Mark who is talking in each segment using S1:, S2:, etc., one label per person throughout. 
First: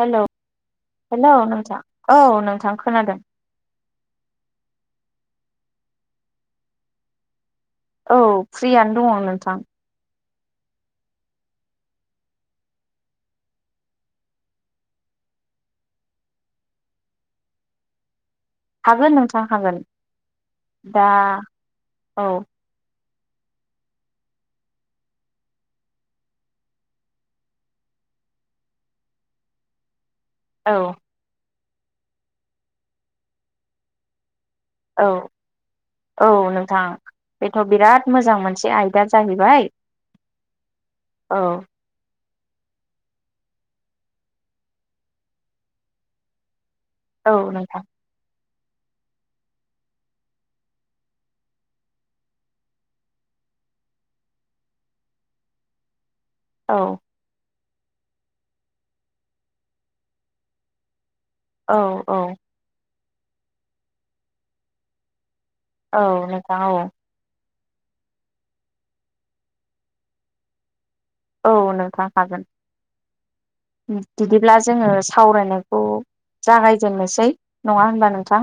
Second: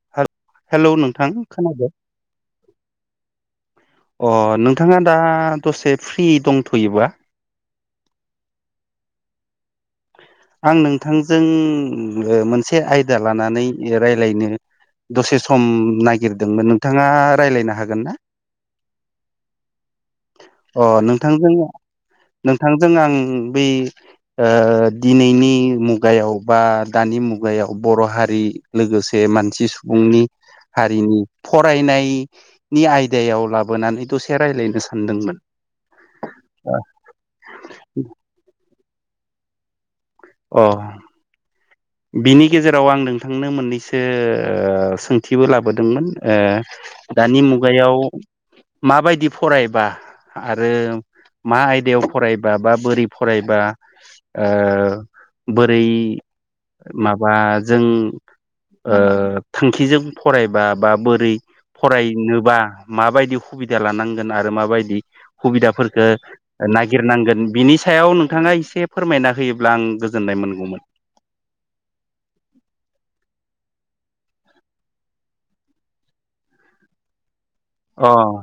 S1: हेल' हेल' नोंथां औ नोंथां खोनादों।
S2: अ नोंथाङा दा दसे फ्रि दंथ' योबा
S1: औ फ्रियानो दङ नोंथां।
S2: आं नोंथां जों मोनसे आयदा लानानै रायलायनो दसे सम नागिरदों मोन नोंथाङा रायलायनो हागोन ना?
S1: हागोन नोंथां हागोन
S2: अ
S1: दा
S2: नोंथांजों
S1: औ
S2: नोंथांजों आं बे ओ दिनैनि मुगायाव बा दानि मुगायाव बर' हारि लोगोसे मानसि सुबुंनि
S1: औ
S2: हारिनि फरायनाय नि आयदायाव लाबोनानै दसे रायलायनो
S1: औ
S2: सानदोंमोन
S1: औ नोंथां बेथ' बिराद मोजां मोनसे आइदा जाहैबाय
S2: अ
S1: औ
S2: बिनि गेजेराव आं नोंथांनो मोननैसो ओ सोंथिबो लाबो दोंमोन ओ
S1: औ
S2: दानि
S1: नोंथां
S2: मुगायाव माबायदि फरायबा आरो मा आयदा याव फरायबा बा बोरै फरायबा ओ बोरै
S1: औ
S2: माबा जों ओ थांखिजों फरायबा बा बो रै
S1: औ
S2: फराय
S1: औ
S2: नोबा माबायदि हुबिदा लानांगोन आरो माबायदि हुबिदा
S1: औ
S2: फोरखो
S1: नोंथां औ
S2: नागिर नांगोन बिनि सायाव नोंथाङा एसे फोरमायना होयोब्ला आं गोजोन नाय मोनगौ मोन।
S1: औ नोंथां हागोन। बिदिब्ला जोङो सावराय नायखौ जागाय जेननोसै। नङा होनबा
S2: अ
S1: नोंथां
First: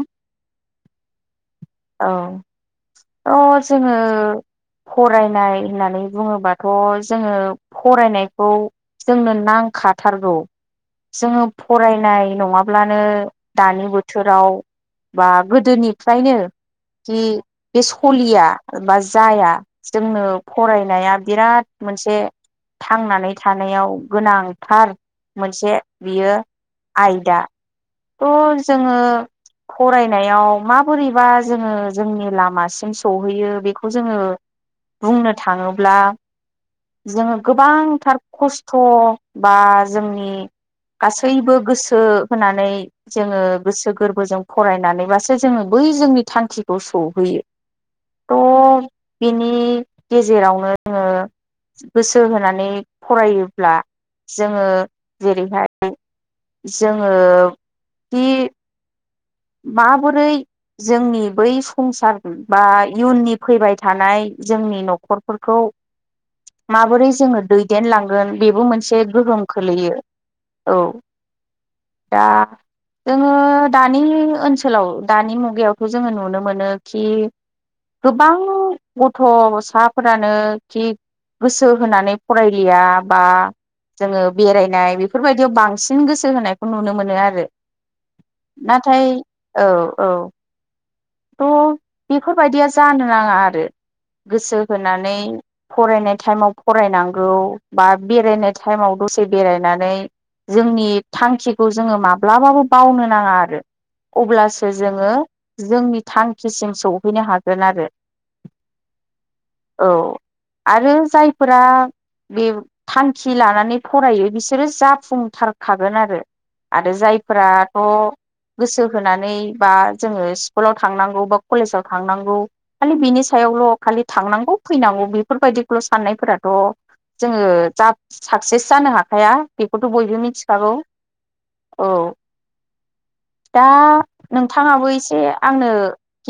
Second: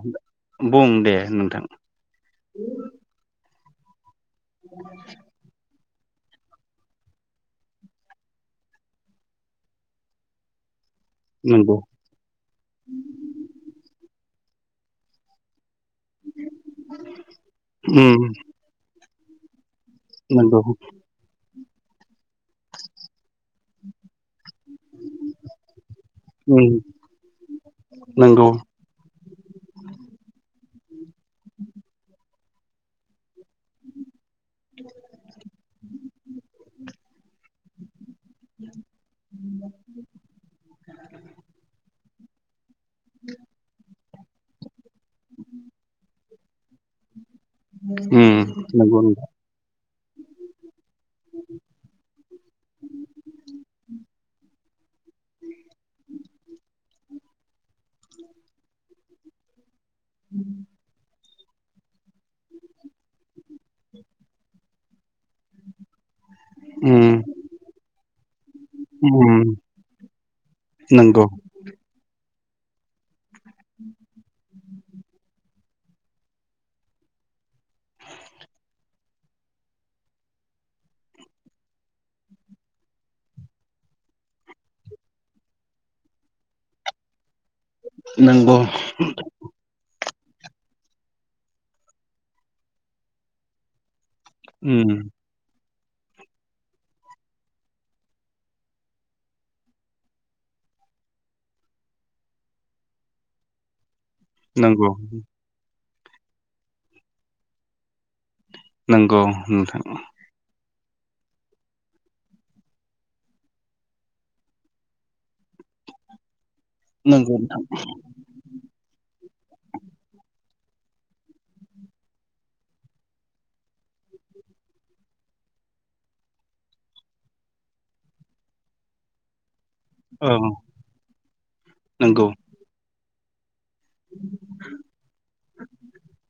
S2: बुं दे नोंथां
S1: औ थ' जोङो फरायनाय होननानै बुङोबाथ जोङो फरायनायखौ जोंनो नांखा थारगौ। जोङो
S2: नंगौ
S1: फरायनाय नङा ब्लानो दानि बोथोर राव बा गोदोनि फ्रायनो जि बे
S2: उम
S1: सलिया बा जाया जोंनो
S2: नंगौ
S1: फरायनाया बिराद मोनसे थांनानै थानायाव गोनां थार मोनसे बियो
S2: उम
S1: आयदा।
S2: नंगौ
S1: थ' जोङो फरायनायाव मा बोरैबा जोङो जोंनि लामा सिम सहैयो बेखौ जोङो बुंनो थाङोब्ला गोबां थार खस्थ बा जोंनि गासैबो गोसो होनानै जोङो गोसो गोरबो जों फरायनानै बासो जोङो बै जोंनि थांखिखौ सौहैयो।
S2: उम
S1: थ'
S2: नंगौ नोंथां।
S1: बिनि गेजेरावनो जोङो गोसो होनानै जेरै हाय जोङो खि माबोरै जोंनि बै संसार बा इयुननि फैबाय थानाय जोंनि नखर फोरखौ माबोरै
S2: उम
S1: जोङो दैदेन लांगोन बेबो मोनसे गोहोम
S2: उम
S1: खोलैयो। औ
S2: नंगौ।
S1: दा जोङो दानि ओनसोलाव दानि मुगायावथ' जोङो नुनो मोनो खि गोबां गथ' साफोरानो खि गोसो होनानै फरायलिया बा जोङो बेरायनाय बेफोर बायदियाव बांसिन गोसो होनायखौ नुनो मोनो आरो।
S2: नोंगौ।
S1: नाथाय औ औ थ' बेफोरबायदिया जानो नाङा आरो गोसो
S2: उम
S1: होनानै फरायनाय टाइमाव फरायनांगौ बा बेरायनाय टाइमाव दसे बेरायनानै जोंनि थांखिखौ जोङो माब्लाबाबो बावनो नाङा आरो। अब्लासो
S2: नंगौ
S1: जोङो जोंनि थांखिसिम सौहैनो हागोन आरो।
S2: नोंगौ नोंथां।
S1: औ आरो जायफोरा बे थांखि लानानै फरायो बिसोरो जाफुंथारखागोन आरो। आरो
S2: नंगौ नोंथां
S1: जायफोराथ' गोसो होनानै बा जोङो खांनांगौ बा कलेजाव थांनांगौ खालि बिनि सायावल' खालि थांनांगौ फैनांगौ बेफोरबायदि खौ ओस साननायफोराथ' जोङो जा साक्सेस जानो हाखाया बेखौथ' बयबो
S2: औ
S1: मिथिखागौ औ।
S2: नंगौ
S1: दा नोंथाङाबो एसे आंनो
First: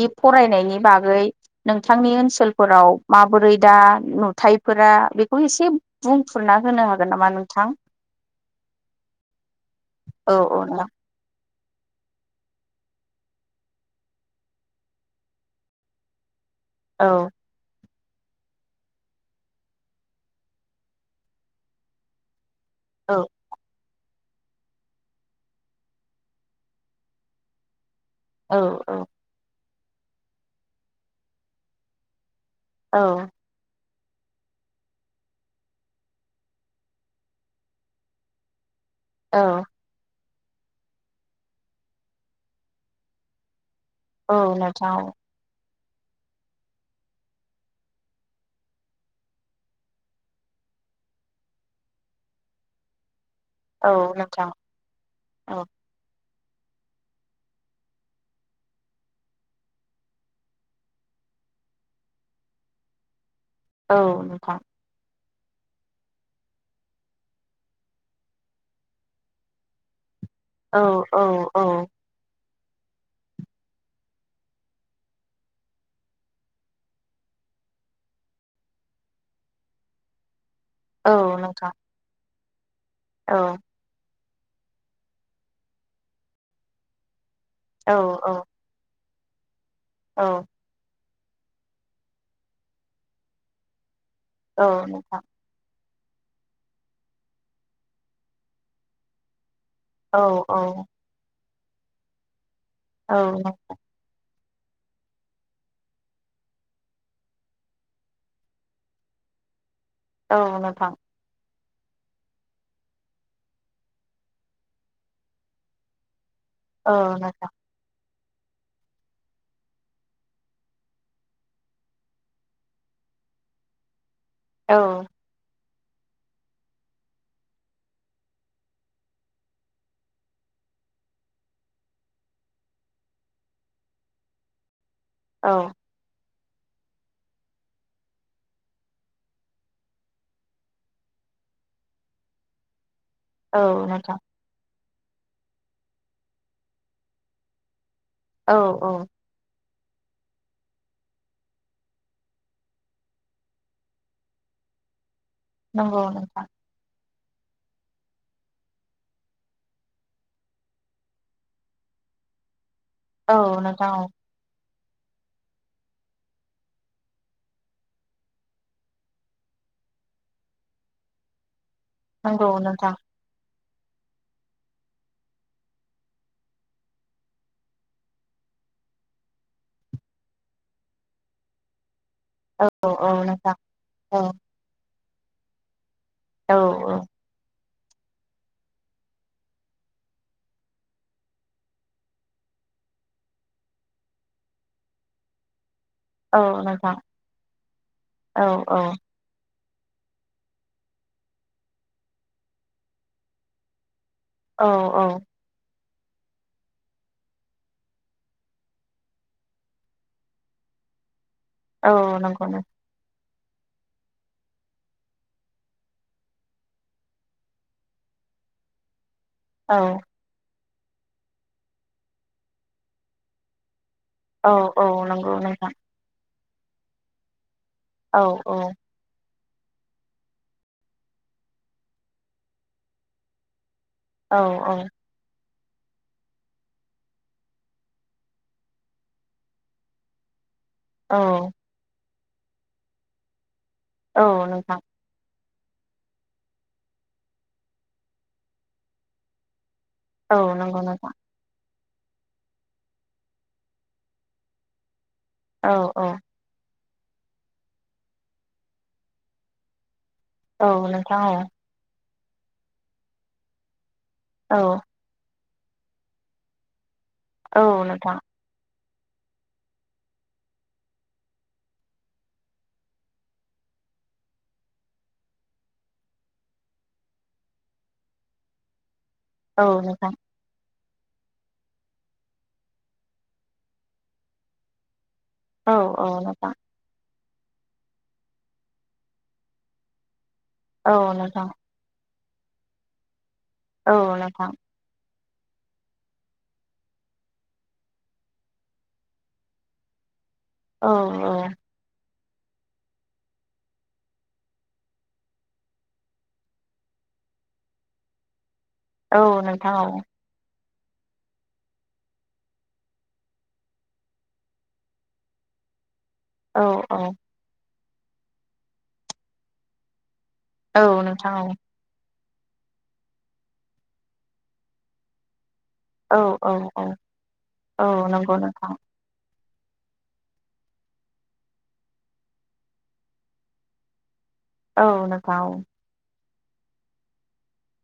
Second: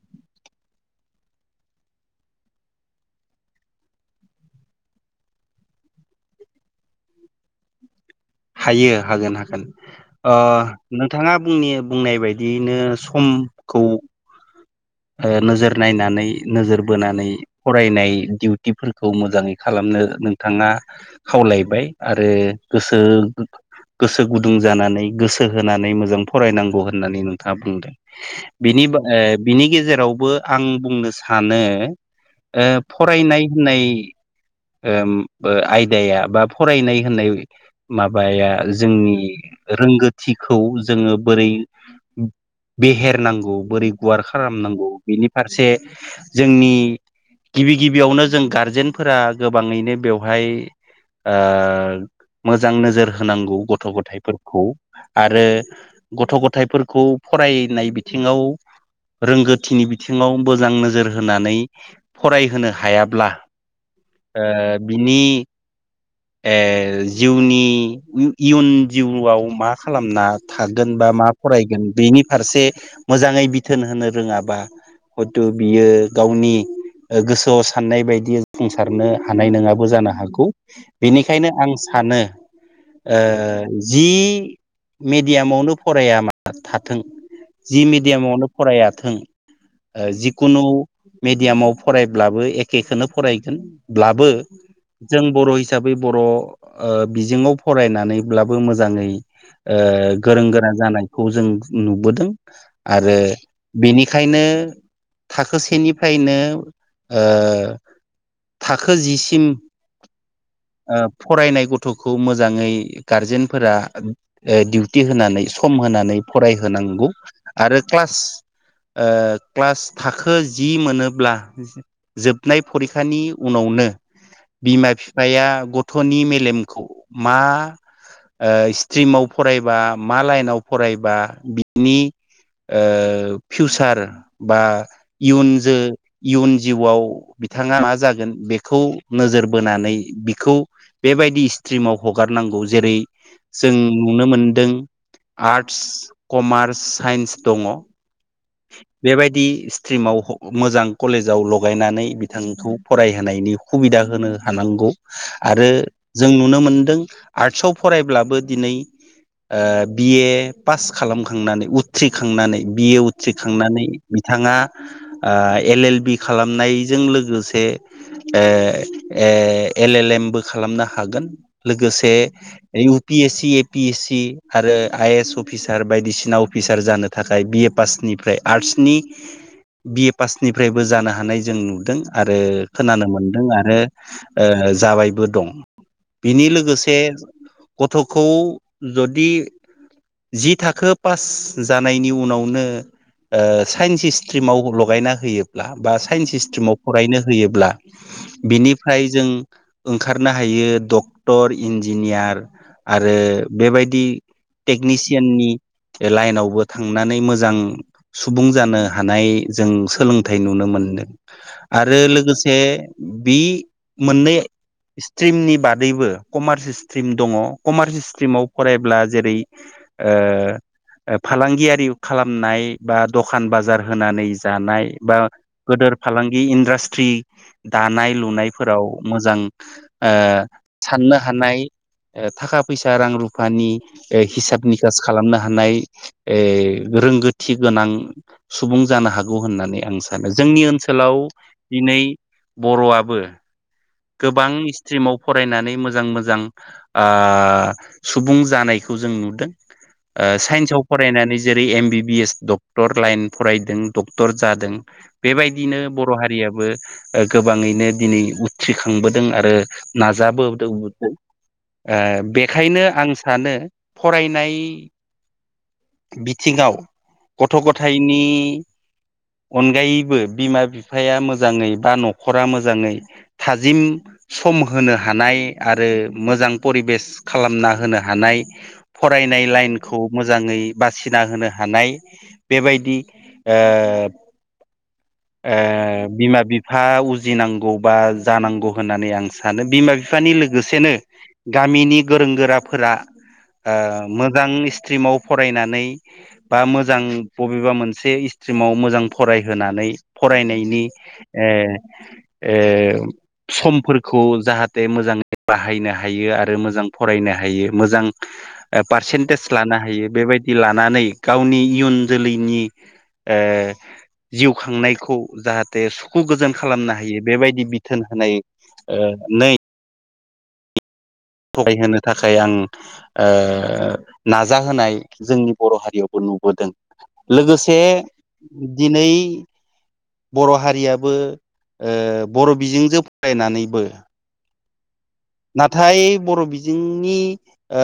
S1: हिफ फरायनायनि बागै नोंथांनि ओनसोलफोराव माबोरै दा नुथायफोरा बेखौ एसे बुंफुरना होनो हागोन नामा नोंथां?
S2: हायो हागोन हागोन
S1: औ
S2: ओ
S1: औ नोंथां
S2: नोंथाङा बुंनि बुंनाय बायदियैनो समखौ ओ नोजोर नायनानै नोजोर बोनानै फरायनाय ए दिडिउटिफोरखौ मोजाङै खालामनो नोंथाङा खावलायबाय आरो गोसो
S1: औ
S2: गोसो गुदुं जानानै गोसो होनानै मोजां फरायनांगौ होननानै नोंथाङा बुंदो।
S1: औ
S2: बिनि
S1: औ
S2: बो ए बिनि गेजेरावबो आं बुंनो सानो ओ
S1: औ
S2: फरायनाय होननाय ओम ओ आयदाया बा फरायनाय होननाय माबाया जोंनि
S1: औ
S2: रोंगोथ थिखौ जोङो बोरै बेहेरनांगौ बोरै गुवार
S1: औ
S2: खालामनांगौ
S1: नोंथां
S2: बेनि फारसे जोंनि गिबि गिबियावनो जों गारजेनफोरा गोबाङैनो बेवहाय ओ मोजां नोजोर होनांगौ गथ'
S1: औ नोंथां
S2: गथायफोरखौ आरो
S1: औ
S2: गथ' गथ थाइफोरखौ फरायनाय बिथिङाव रोंगोथिनि बिथिङाव मोजां नोजोर होनानै फरायहोनो हायाब्ला
S1: औ
S2: ओ
S1: नोंथां
S2: बिनि ए जिउनि इउ-इयुन जिउआव मा खालामना
S1: औ
S2: थागोन बा
S1: औ
S2: मा
S1: औ
S2: फरायगोन बेनि फारसे मोजाङै बिथोन होनो रोङाबा हयथु बियो गावनि गोसोआव साननाय बायदि जाफुंसारनो हानाय नोङाबो जानो हागौ
S1: औ
S2: बेनिखायनो
S1: नोंथां
S2: आं सानो ओ
S1: औ
S2: जि मिडियामावनो फराया मा थाथों जि
S1: औ औ
S2: मिडियामावनो फरायाथों ओ
S1: औ
S2: जिखुनु मेडियामाव फरायब्लाबो एखेखोनो फरायगोन ब्लाबो
S1: नोंथां
S2: जों बर' हिस हिसाबै बर' ओ बिजोङाव फरायनानैब्लाबो मोजाङै ओ
S1: औ
S2: गोरों
S1: औ
S2: गोरा जानायखौ जों नुबोदों आरो
S1: औ
S2: बेनिखायनो थाखोसेनिफ्रायनो ओ थाखो जिसिम
S1: औ नोंथां
S2: ओ फरायनाय गथ थ'खौ मोजाङै गारजेनफोरा ऐ डिउटि होनानै सम होनानै
S1: औ
S2: फरायहोनांगौ
S1: नोंथां
S2: आरो क्लास ओ क्लास थाखो जि मोनोब्ला जोबनाय फरिखानि उनावनो
S1: औ
S2: बिमा बिफाया गथ'नि मेलेमखौ मा ओ स्ट्रिमाव फरायबा मा लाइनाव फरायबा बिदनि ओ फिउसार बा इयुनजो इयुन जिउआव बिथाङा मा जागोन बेखौ नोजोर बोनानै बिखौ बेबायदि स्ट्रिमाव हगारनांगौ जेरै
S1: औ
S2: जों
S1: नोंथां
S2: नुनो मोनदों आर्ट्स कमार्स साइन्स दंङ'
S1: औ औ
S2: बेबायदि ट्रिमाव मोजां कलेजाव लगायनानै बिथांखौ फरायहोनायनि हुबिदा होनो हानांगौ। आरो
S1: नंगौ
S2: जों
S1: नोंथां
S2: नुनो मोनदों आर्ट्सआव फरायब्लाबो दिनै ओ बिए पास खालामखांनानै उथ्रिखांनानै बिए
S1: औ
S2: उथ्रिखांनानै
S1: नोंथां औ
S2: बिथाङा ओ एल एल बि खालामनायजों लोगोसे ओ ए एल एल एमबो खालामनो हागोन लोगोसे
S1: नंगौ नोंथां
S2: U P S C F P S C आरो आइ ए एस अफिसार बायदिसिना अफिसार जानो थाखाय बि ए पास निफ्राय आर्टस नि बि ए पासनिफ्रायबो जानो हानाय जों नुदों। आरो
S1: औ
S2: खोनानो
S1: औ
S2: मोनदों
S1: नोंथां
S2: आरो
S1: औ
S2: ओ जाबायबो दं बिनि
S1: औ
S2: लोगोसे गथ'खौ जदि जि थाखो पास जानायनि उनावनो ओ साइन्स इस्ट्रिमाव लगायना होयोब्ला बा साइन्स
S1: औ
S2: स्ट्रिमाव
S1: नोंथां
S2: फरायनो होयोब्ला
S1: औ औ
S2: बिनिफ्राय जों ओंखारनो हायो डक्टर इन्जिनियार आरो बेबायदि
S1: औ औ
S2: टेकनिसियाननि लाइनावबो थांनानै मोजां सुबुं जानो हानाय जों सोलोंथाइ नुनो मोनदों।
S1: औ
S2: आरो
S1: नंगौ
S2: लोगोसे बि मोननै स्ट्रिमनि बादैबो कमार्स स्ट्रिम दङ' कमार्स स्ट्रिमाव फरायब्ला जेरै
S1: औ
S2: ओ ओ फालांगियारि खालामनाय बा दखान बाजार होनानै
S1: औ औ
S2: जानाय बा
S1: नंगौ नोंथां
S2: गोदोर फालांगि इनदाष्ट्रि दानाय
S1: औ
S2: लुनाय खौ मोजां ओ साननो हानाय ओ थाखा फैसा रां रुफानि ओ
S1: औ
S2: हिसाब
S1: औ
S2: निकास खालामनो हा हानाय ओ रोंगोथि गोनां सुबुं जानो हागौ होननानै आं सानो जोंनि ओन सोलाव
S1: औ
S2: दिनै बर'आबो
S1: औ
S2: गोबां
S1: नोंथां
S2: स्ट्रिमाव फर फरायनानै मोजां मोजां ओ सुबुं जानायखौ जों नुदों। आ
S1: औ नंगौ
S2: साइन्सआव
S1: नोंथां
S2: फरायनानै जेरै M B BS doctor line फरायदों डक्टर जादों।
S1: औ
S2: बेबायदिनो
S1: औ
S2: बर' हारियाबो ओ गोबाङैनो दिनै उथ्रिखांबोदों आरो
S1: औ
S2: नाजाबोदो बबोदों
S1: नोंथां
S2: ओ बेखायनो आं सानो
S1: औ
S2: फरायनाय बिथिङाव गथ'
S1: औ
S2: गथायाइनि अनगायैबो बिमा बिफाया मोजाङै बा न'खरा मोजाङै थाजिम सम होनो हानाय आरो मोजां परिबेस खालामना होनो हानाय नाय फरायनाय
S1: औ
S2: लाइनखौ
S1: नोंथां
S2: मोजाङै बासिना होनो हानाय बेबायदि ओ ओ बिमा बिफा उज जिनांगौ बा जानांगौ होननानै आं सानो बिमा बिफानि लोगोसेनो
S1: औ नोंथां
S2: गामिनि गोरों गोराफोरा ओ
S1: औ नोंथां औ नोंथां औ नोंथां
S2: मोजां स्ट्रिमाव फरायनानै बा मोजां बबेबा मोनसे इस्ट्रिमाव मोजां फरायहोनानै फरायनायनि
S1: औ औ
S2: ए ओ समफोरखौ जाहाथे मोजाङै बाहायनो हायो आरो मोजां फरायनो हायो मोजां आ
S1: औ
S2: पारसेन्टेज
S1: नोंथां
S2: लानो हायो बेबायदि लानानै गावनि इयुन जोलैनि ओ जिउ खांनायखौ जाहाथे सुख खु गोजोन
S1: औ औ औ
S2: खालामनो हायो बेबायदि बिथोन होनाय ओ नै
S1: औ नों
S2: फराय होनो थाखाय आं ओ नाजाहोनाय जोंनि बर'
S1: औ
S2: हारियावबो
S1: औ
S2: नुबोदों
S1: औ
S2: लोगोसे
S1: औ नंगौ नोंथां
S2: दिनै बर' हारियाबो ओ बर' बिजोंजों फरायनानैबो
S1: औ नों
S2: नाथाय बर' बिजोंनि ओ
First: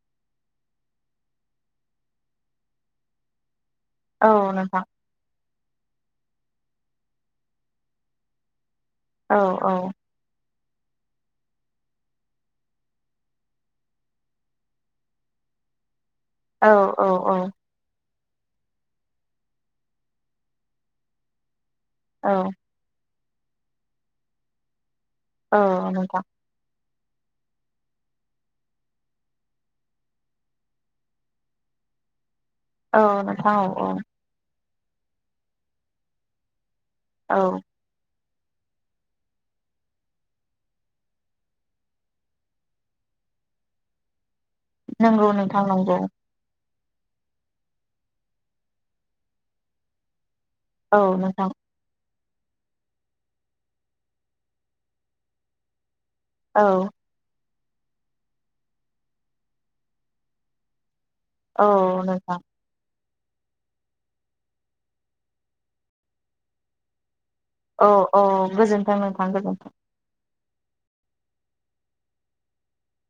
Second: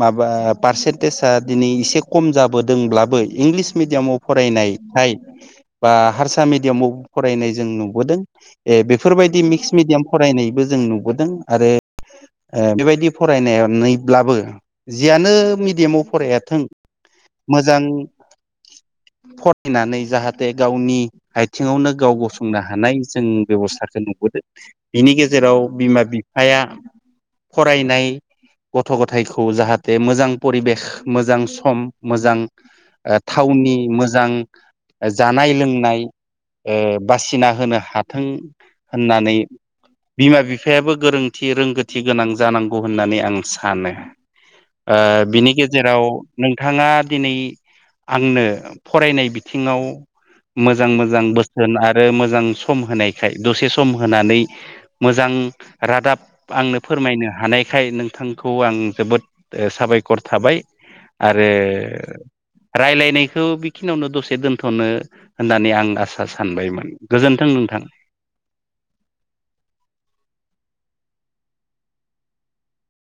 S2: माबा पारसेन्टेजआ दिनै एसे खम जाबोदोंब्लाबो इंलिस मिडियामाव
S1: औ नोंथां
S2: फरायनायथाय बा हारसा मिडियामाव फरायनाय जों नुबोदों दे
S1: औ
S2: बेफोरबायदि
S1: औ
S2: मिक्स मिडियाम फरायनायबो जों नुबोदों आरो ओ बेबायदि फरायनायाव नैब्लाबो जियानो मिडियामाव फरायाथों
S1: औ औ
S2: मोजां फथिनानै जाहाथे गावनि आथिङावनो गाव
S1: औ
S2: गसंनो हानाय जों बेब'स्थाखौ नुबोदों बिनि गेजेराव
S1: औ
S2: बिमा
S1: नोंथां
S2: बिफाया फरायनाय गथ' गथायखौ जाहाथे मोजां परिबेक मोजां सम मोजां
S1: औ
S2: ओ
S1: नोंथां
S2: थावनि
S1: औ
S2: मोजां जानाय लोंनाय ओ बासिना
S1: औ
S2: होनो हाथ थों होननानै बिमा बिफायाबो गोरोंथि रोंगौ थि गोनां जानांगौ होननानै आं सानो ओ
S1: नंगौ
S2: बिनि
S1: नोंथां नंगौ
S2: गेजेराव बिथाङा दिनै आंनो फरायनाय बिथिङाव मोजां
S1: औ
S2: मोजां
S1: नोंथां
S2: बोसोन आरो मोजां मोजां सम होनायखाय दसे सम होनानै मोजां रादाब
S1: औ
S2: आंनो फोरमायनो हानायखाय नोंथांखौ आं जोबोद साबायखर थाबाय आरो
S1: औ नोंथां
S2: रायलायनाय खौ बिखिनियावनो दसे दोनथ'नो होननानै आं आसा सानबायमोन गोजोन्थों नोंथां।
S1: औ औ गोजोन्थों नोंथां गोजोन्थों